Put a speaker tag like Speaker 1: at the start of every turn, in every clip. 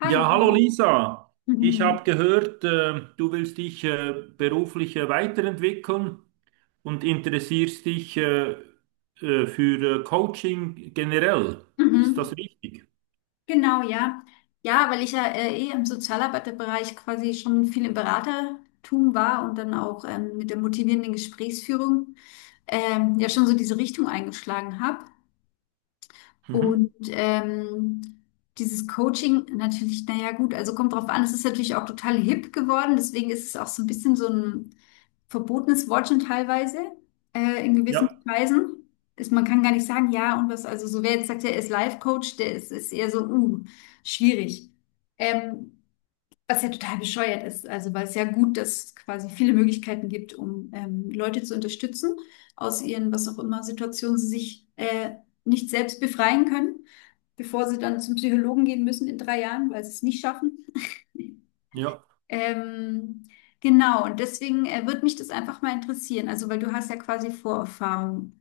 Speaker 1: Hallo.
Speaker 2: Ja, hallo Lisa. Ich habe
Speaker 1: Mhm.
Speaker 2: gehört, du willst dich beruflich weiterentwickeln und interessierst dich für Coaching generell. Ist das
Speaker 1: Mhm.
Speaker 2: richtig?
Speaker 1: Genau, ja. Ja, weil ich ja eh im Sozialarbeiterbereich quasi schon viel im Beratertum war und dann auch mit der motivierenden Gesprächsführung ja schon so diese Richtung eingeschlagen habe.
Speaker 2: Mhm.
Speaker 1: Und dieses Coaching natürlich, naja, gut, also kommt drauf an, es ist natürlich auch total hip geworden, deswegen ist es auch so ein bisschen so ein verbotenes Wort schon teilweise in gewissen
Speaker 2: Ja,
Speaker 1: Kreisen. Man kann gar nicht sagen, ja und was, also so wer jetzt sagt, er ist Life-Coach, der ist eher so, schwierig. Ähm, was ja total bescheuert ist, also weil es ja gut, dass es quasi viele Möglichkeiten gibt, um Leute zu unterstützen aus ihren, was auch immer, Situationen, sie sich nicht selbst befreien können, bevor sie dann zum Psychologen gehen müssen in 3 Jahren, weil sie es nicht schaffen.
Speaker 2: ja.
Speaker 1: Ähm, genau, und deswegen würde mich das einfach mal interessieren. Also, weil du hast ja quasi Vorerfahrung.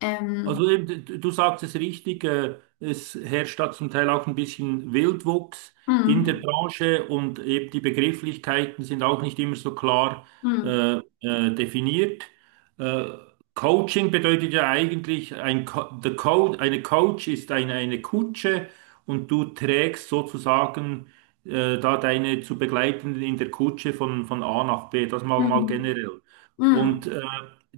Speaker 1: Ähm,
Speaker 2: Also eben, du sagst es richtig, es herrscht da zum Teil auch ein bisschen Wildwuchs in der
Speaker 1: mm,
Speaker 2: Branche, und eben die Begrifflichkeiten sind auch nicht immer so klar
Speaker 1: mm,
Speaker 2: definiert. Äh, Coaching bedeutet ja eigentlich, ein Co the Co eine Coach ist eine Kutsche, und du trägst sozusagen da deine zu Begleitenden in der Kutsche von A nach B, das mal
Speaker 1: mm,
Speaker 2: generell.
Speaker 1: mm,
Speaker 2: Und äh,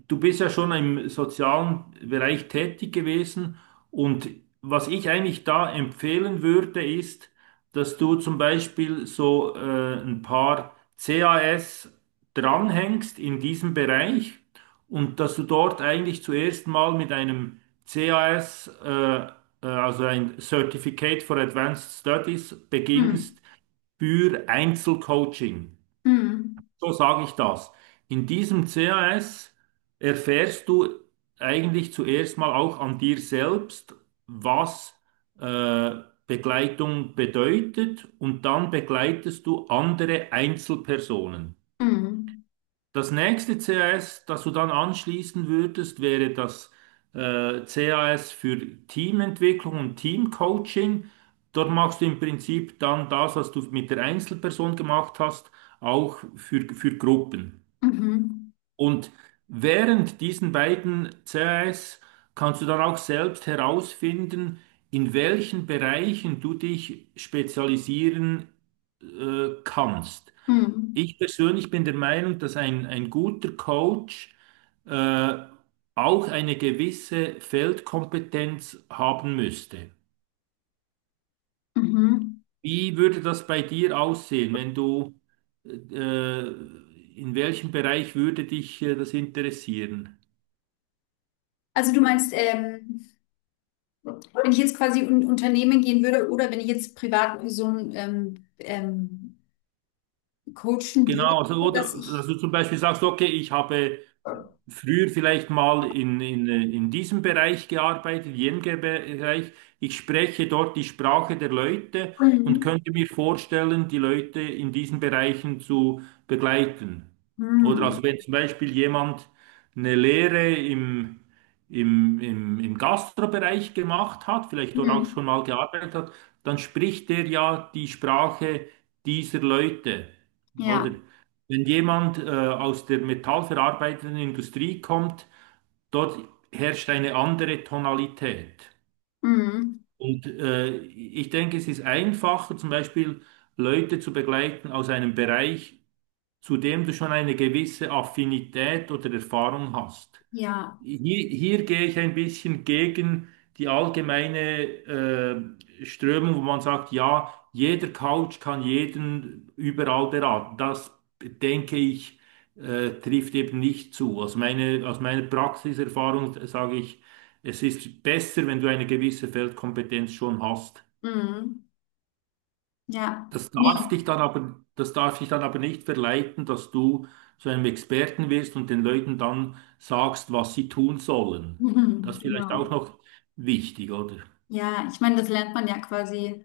Speaker 2: Du bist ja schon im sozialen Bereich tätig gewesen, und was ich eigentlich da empfehlen würde, ist, dass du zum Beispiel so ein paar CAS dranhängst in diesem Bereich, und dass du dort eigentlich zuerst mal mit einem CAS, also ein Certificate for Advanced Studies,
Speaker 1: mm,
Speaker 2: beginnst für Einzelcoaching.
Speaker 1: mm,
Speaker 2: So sage ich das. In diesem CAS erfährst du eigentlich zuerst mal auch an dir selbst, was äh, Begleitung bedeutet, und dann begleitest du andere Einzelpersonen.
Speaker 1: mm,
Speaker 2: Das nächste CAS, das du dann anschließen würdest, wäre das CAS für Teamentwicklung und Teamcoaching. Dort machst du im Prinzip dann das, was du mit der Einzelperson gemacht hast, auch für Gruppen.
Speaker 1: mhm,
Speaker 2: Und während diesen beiden CAs kannst du dann auch selbst herausfinden, in welchen Bereichen du dich spezialisieren kannst.
Speaker 1: mm,
Speaker 2: Ich persönlich bin der Meinung, dass ein guter Coach äh, auch eine gewisse Feldkompetenz haben müsste.
Speaker 1: mhm.
Speaker 2: Wie würde das bei dir aussehen, wenn du, äh, in welchem Bereich würde dich das interessieren?
Speaker 1: Also du meinst, wenn ich jetzt quasi in ein Unternehmen gehen würde oder wenn ich jetzt Privatpersonen coachen würde,
Speaker 2: Genau, also,
Speaker 1: dass
Speaker 2: oder
Speaker 1: ich.
Speaker 2: dass du zum Beispiel sagst, okay, ich habe früher vielleicht mal in diesem Bereich gearbeitet, jenem Bereich, ich spreche dort die Sprache der Leute und
Speaker 1: Mm,
Speaker 2: könnte mir vorstellen, die Leute in diesen Bereichen zu begleiten. Oder,
Speaker 1: mm,
Speaker 2: also wenn zum Beispiel jemand eine Lehre im Gastrobereich gemacht hat, vielleicht dort auch
Speaker 1: mm,
Speaker 2: schon mal gearbeitet hat, dann spricht der ja die Sprache dieser Leute. Oder
Speaker 1: ja,
Speaker 2: wenn jemand aus der metallverarbeitenden Industrie kommt, dort herrscht eine andere Tonalität.
Speaker 1: mm,
Speaker 2: Und ich denke, es ist einfacher, zum Beispiel Leute zu begleiten aus einem Bereich, zu dem du schon eine gewisse Affinität oder Erfahrung hast.
Speaker 1: ja.
Speaker 2: Hier gehe ich ein bisschen gegen die allgemeine Strömung, wo man sagt, ja, jeder Coach kann jeden überall beraten. Das denke ich, trifft eben nicht zu. Aus meiner Praxiserfahrung sage ich, es ist besser, wenn du eine gewisse Feldkompetenz schon hast.
Speaker 1: Mm. Ja,
Speaker 2: Das darf dich
Speaker 1: nee,
Speaker 2: dann aber, das darf dich dann aber nicht verleiten, dass du zu einem Experten wirst und den Leuten dann sagst, was sie tun sollen.
Speaker 1: mhm,
Speaker 2: Das ist vielleicht auch
Speaker 1: genau.
Speaker 2: noch wichtig, oder?
Speaker 1: Ja, ich meine, das lernt man ja quasi,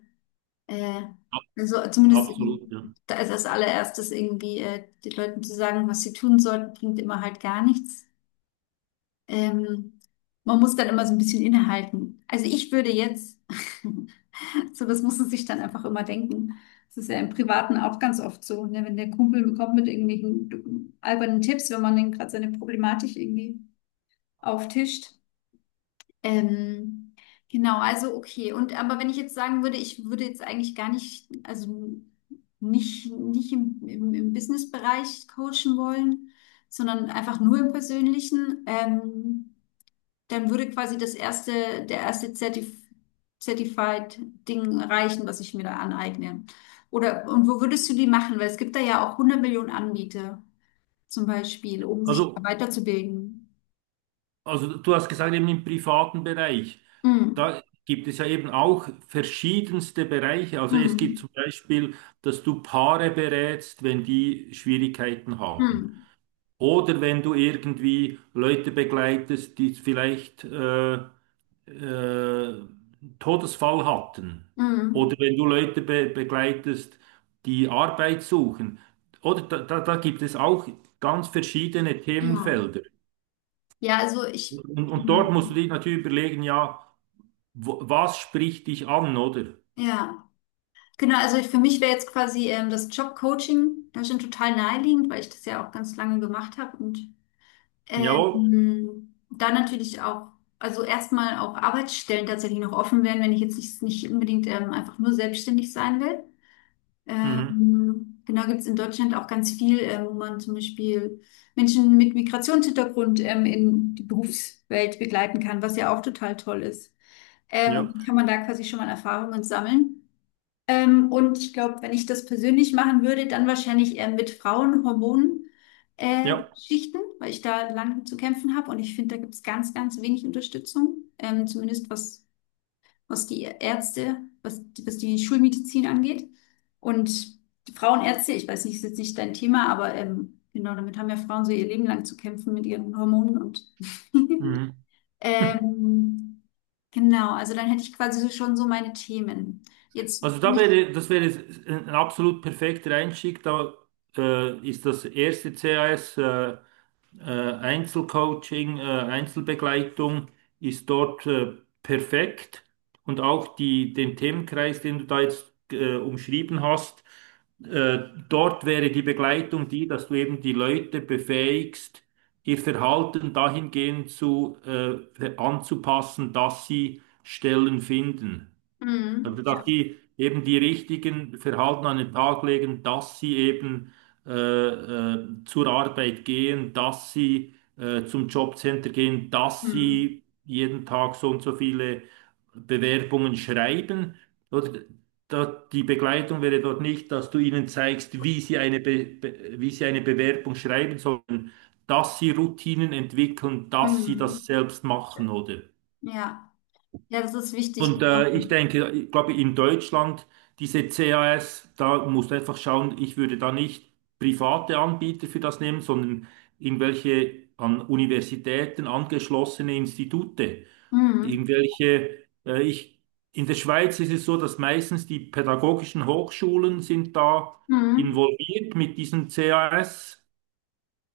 Speaker 1: äh,
Speaker 2: Ab-
Speaker 1: also zumindest
Speaker 2: Absolut, ja.
Speaker 1: da ist als allererstes irgendwie den Leuten zu sagen, was sie tun sollten, bringt immer halt gar nichts. Ähm, Man muss dann immer so ein bisschen innehalten. Also ich würde jetzt, so das muss man sich dann einfach immer denken. Das ist ja im Privaten auch ganz oft so, ne? Wenn der Kumpel kommt mit irgendwelchen albernen Tipps, wenn man dann gerade seine Problematik irgendwie auftischt. Ähm, genau, also okay. Und aber wenn ich jetzt sagen würde, ich würde jetzt eigentlich gar nicht, also nicht im, im Business-Bereich coachen wollen, sondern einfach nur im Persönlichen, dann würde quasi das erste, der erste Zertif Certified-Ding reichen, was ich mir da aneigne. Oder, und wo würdest du die machen? Weil es gibt da ja auch 100 Millionen Anbieter zum Beispiel, um sich da
Speaker 2: Also,
Speaker 1: weiterzubilden.
Speaker 2: also du hast gesagt, eben im privaten Bereich,
Speaker 1: Mm,
Speaker 2: da gibt es ja eben auch verschiedenste Bereiche. Also es gibt
Speaker 1: mm,
Speaker 2: zum Beispiel, dass du Paare berätst, wenn die Schwierigkeiten haben.
Speaker 1: mm,
Speaker 2: Oder wenn du irgendwie Leute begleitest, die vielleicht äh, Todesfall hatten,
Speaker 1: mm. Mm.
Speaker 2: oder wenn du Leute be begleitest, die Arbeit suchen, oder da gibt es auch ganz verschiedene
Speaker 1: Ja,
Speaker 2: Themenfelder.
Speaker 1: ja, also ich,
Speaker 2: Und dort musst du dich
Speaker 1: ähm,
Speaker 2: natürlich überlegen, ja, wo, was spricht dich an, oder?
Speaker 1: ja, genau, also ich, für mich wäre jetzt quasi das Jobcoaching, das ist schon total naheliegend, weil ich das ja auch ganz lange gemacht habe und
Speaker 2: Jawohl.
Speaker 1: da natürlich auch, also erstmal auch Arbeitsstellen tatsächlich noch offen wären, wenn ich jetzt nicht, nicht unbedingt einfach nur selbstständig sein will.
Speaker 2: Mhm.
Speaker 1: Genau, gibt es in Deutschland auch ganz viel, wo man zum Beispiel Menschen mit Migrationshintergrund in die Berufswelt begleiten kann, was ja auch total toll ist.
Speaker 2: Ja,
Speaker 1: Kann man da quasi schon mal Erfahrungen sammeln. Und ich glaube, wenn ich das persönlich machen würde, dann wahrscheinlich eher mit Frauenhormonen,
Speaker 2: ja.
Speaker 1: Schichten, weil ich da lang zu kämpfen habe. Und ich finde, da gibt es ganz, ganz wenig Unterstützung, zumindest was, was, die- Ärzte, was die Schulmedizin angeht. Und die Frauenärzte, ich weiß nicht, ist jetzt nicht dein Thema, aber genau, damit haben ja Frauen so ihr Leben lang zu kämpfen mit ihren Hormonen und
Speaker 2: Mhm.
Speaker 1: Ähm, genau, also dann hätte ich quasi so schon so meine Themen.
Speaker 2: Also
Speaker 1: Jetzt bin
Speaker 2: da
Speaker 1: ich.
Speaker 2: wäre, das wäre ein absolut perfekter Einstieg. Da ist das erste CAS Einzelcoaching, Einzelbegleitung ist dort perfekt. Und auch die, den Themenkreis, den du da jetzt umschrieben hast, äh, dort wäre die Begleitung die, dass du eben die Leute befähigst, ihr Verhalten dahingehend zu, anzupassen, dass sie Stellen finden.
Speaker 1: Mhm.
Speaker 2: Also, dass
Speaker 1: Ja.
Speaker 2: die eben die richtigen Verhalten an den Tag legen, dass sie eben zur Arbeit gehen, dass sie zum Jobcenter gehen, dass
Speaker 1: Mhm.
Speaker 2: sie jeden Tag so und so viele Bewerbungen schreiben. Oder da, die Begleitung wäre dort nicht, dass du ihnen zeigst, wie sie eine Bewerbung schreiben sollen, dass sie Routinen entwickeln, dass sie das
Speaker 1: Mhm.
Speaker 2: selbst machen, oder?
Speaker 1: Ja. Ja, das ist wichtig,
Speaker 2: Und
Speaker 1: genau.
Speaker 2: ich glaube, in Deutschland, diese CAS, da musst du einfach schauen, ich würde da nicht private Anbieter für das nehmen, sondern irgendwelche an Universitäten angeschlossene Institute.
Speaker 1: Mhm.
Speaker 2: Irgendwelche, in der Schweiz ist es so, dass meistens die pädagogischen Hochschulen sind da
Speaker 1: Mhm.
Speaker 2: involviert mit diesen CAS,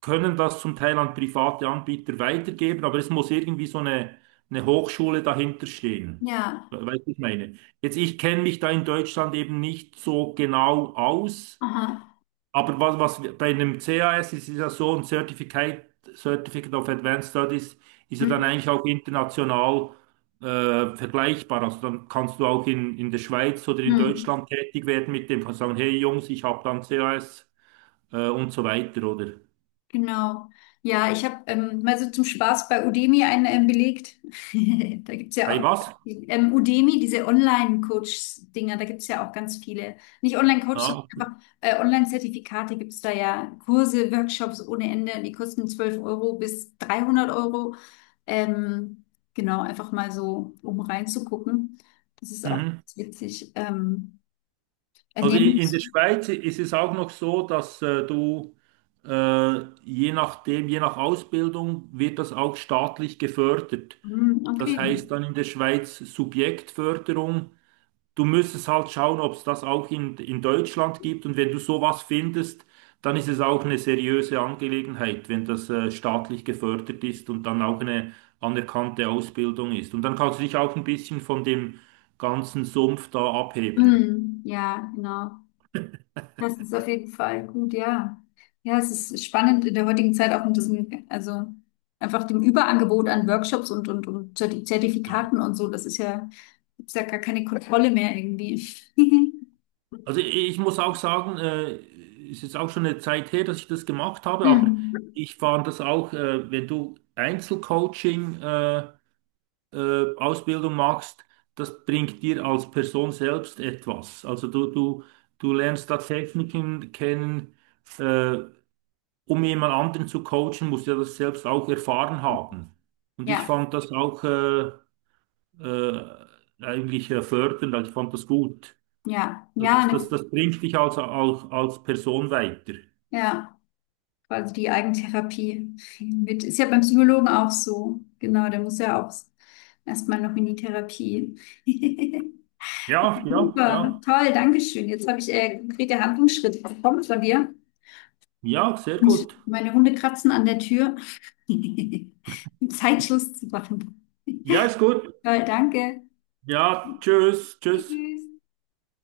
Speaker 2: können das zum Teil an private Anbieter weitergeben, aber es muss irgendwie so eine Hochschule dahinter stehen.
Speaker 1: Ja.
Speaker 2: Weißt du, was ich meine? Jetzt, ich kenne mich da in Deutschland eben nicht so genau aus,
Speaker 1: Aha.
Speaker 2: aber bei einem CAS ist, ist ja so ein Certificate, Certificate of Advanced Studies ist ja dann
Speaker 1: Mhm.
Speaker 2: eigentlich auch international vergleichbar. Also dann kannst du auch in der Schweiz oder in
Speaker 1: Mhm.
Speaker 2: Deutschland tätig werden mit dem, kannst sagen, hey Jungs, ich habe dann CAS und so weiter, oder?
Speaker 1: Genau. Ja, ich habe mal so zum Spaß bei Udemy einen belegt. Da gibt's
Speaker 2: Bei
Speaker 1: ja auch
Speaker 2: was?
Speaker 1: Udemy, diese Online-Coach-Dinger, da gibt's ja auch ganz viele. Nicht Online-Coach, sondern
Speaker 2: Ja.
Speaker 1: einfach Online-Zertifikate gibt's da ja. Kurse, Workshops ohne Ende, die kosten 12 € bis 300 Euro. Ähm, genau, einfach mal so, um reinzugucken. Das ist auch
Speaker 2: Mhm.
Speaker 1: ganz witzig.
Speaker 2: Also in der
Speaker 1: Ernährungs-.
Speaker 2: Schweiz ist es auch noch so, dass du je nachdem, je nach Ausbildung wird das auch staatlich gefördert.
Speaker 1: Hm,
Speaker 2: Das
Speaker 1: okay.
Speaker 2: heißt dann in der Schweiz Subjektförderung. Du müsstest halt schauen, ob es das auch in Deutschland gibt. Und wenn du sowas findest, dann ist es auch eine seriöse Angelegenheit, wenn das staatlich gefördert ist und dann auch eine anerkannte Ausbildung ist. Und dann kannst du dich auch ein bisschen von dem ganzen Sumpf da abheben.
Speaker 1: Hm, ja, genau. Das ist auf jeden Fall gut, ja. Ja, es ist spannend in der heutigen Zeit auch mit diesem, also einfach dem Überangebot an Workshops und Zerti- Zertifikaten und so. Das ist ja, gibt's ja gar keine Kontrolle mehr irgendwie.
Speaker 2: Also ich muss auch sagen, ist jetzt auch schon eine Zeit her, dass ich das gemacht habe, aber
Speaker 1: Mhm.
Speaker 2: ich fand das auch, wenn du Einzelcoaching, Ausbildung machst, das bringt dir als Person selbst etwas. Also du lernst da Techniken kennen, äh, um jemand anderen zu coachen, musst du ja das selbst auch erfahren haben. Und ich
Speaker 1: Ja,
Speaker 2: fand das auch äh, eigentlich fördernd, also ich fand das gut.
Speaker 1: ja,
Speaker 2: So,
Speaker 1: ja,
Speaker 2: Das,
Speaker 1: ne,
Speaker 2: das, das bringt dich also auch als Person weiter.
Speaker 1: ja, quasi die Eigentherapie mit, ist ja beim Psychologen auch so. Genau, der muss ja auch erstmal noch in die Therapie.
Speaker 2: Ja, ja,
Speaker 1: Super,
Speaker 2: ja.
Speaker 1: toll, Dankeschön. Jetzt habe ich konkrete Handlungsschritte bekommen von dir.
Speaker 2: Ja, sehr
Speaker 1: Und
Speaker 2: gut.
Speaker 1: meine Hunde kratzen an der Tür. um Zeitschluss zu machen.
Speaker 2: Ja, ist gut.
Speaker 1: Toll, danke.
Speaker 2: Ja, tschüss, tschüss.
Speaker 1: Tschüss.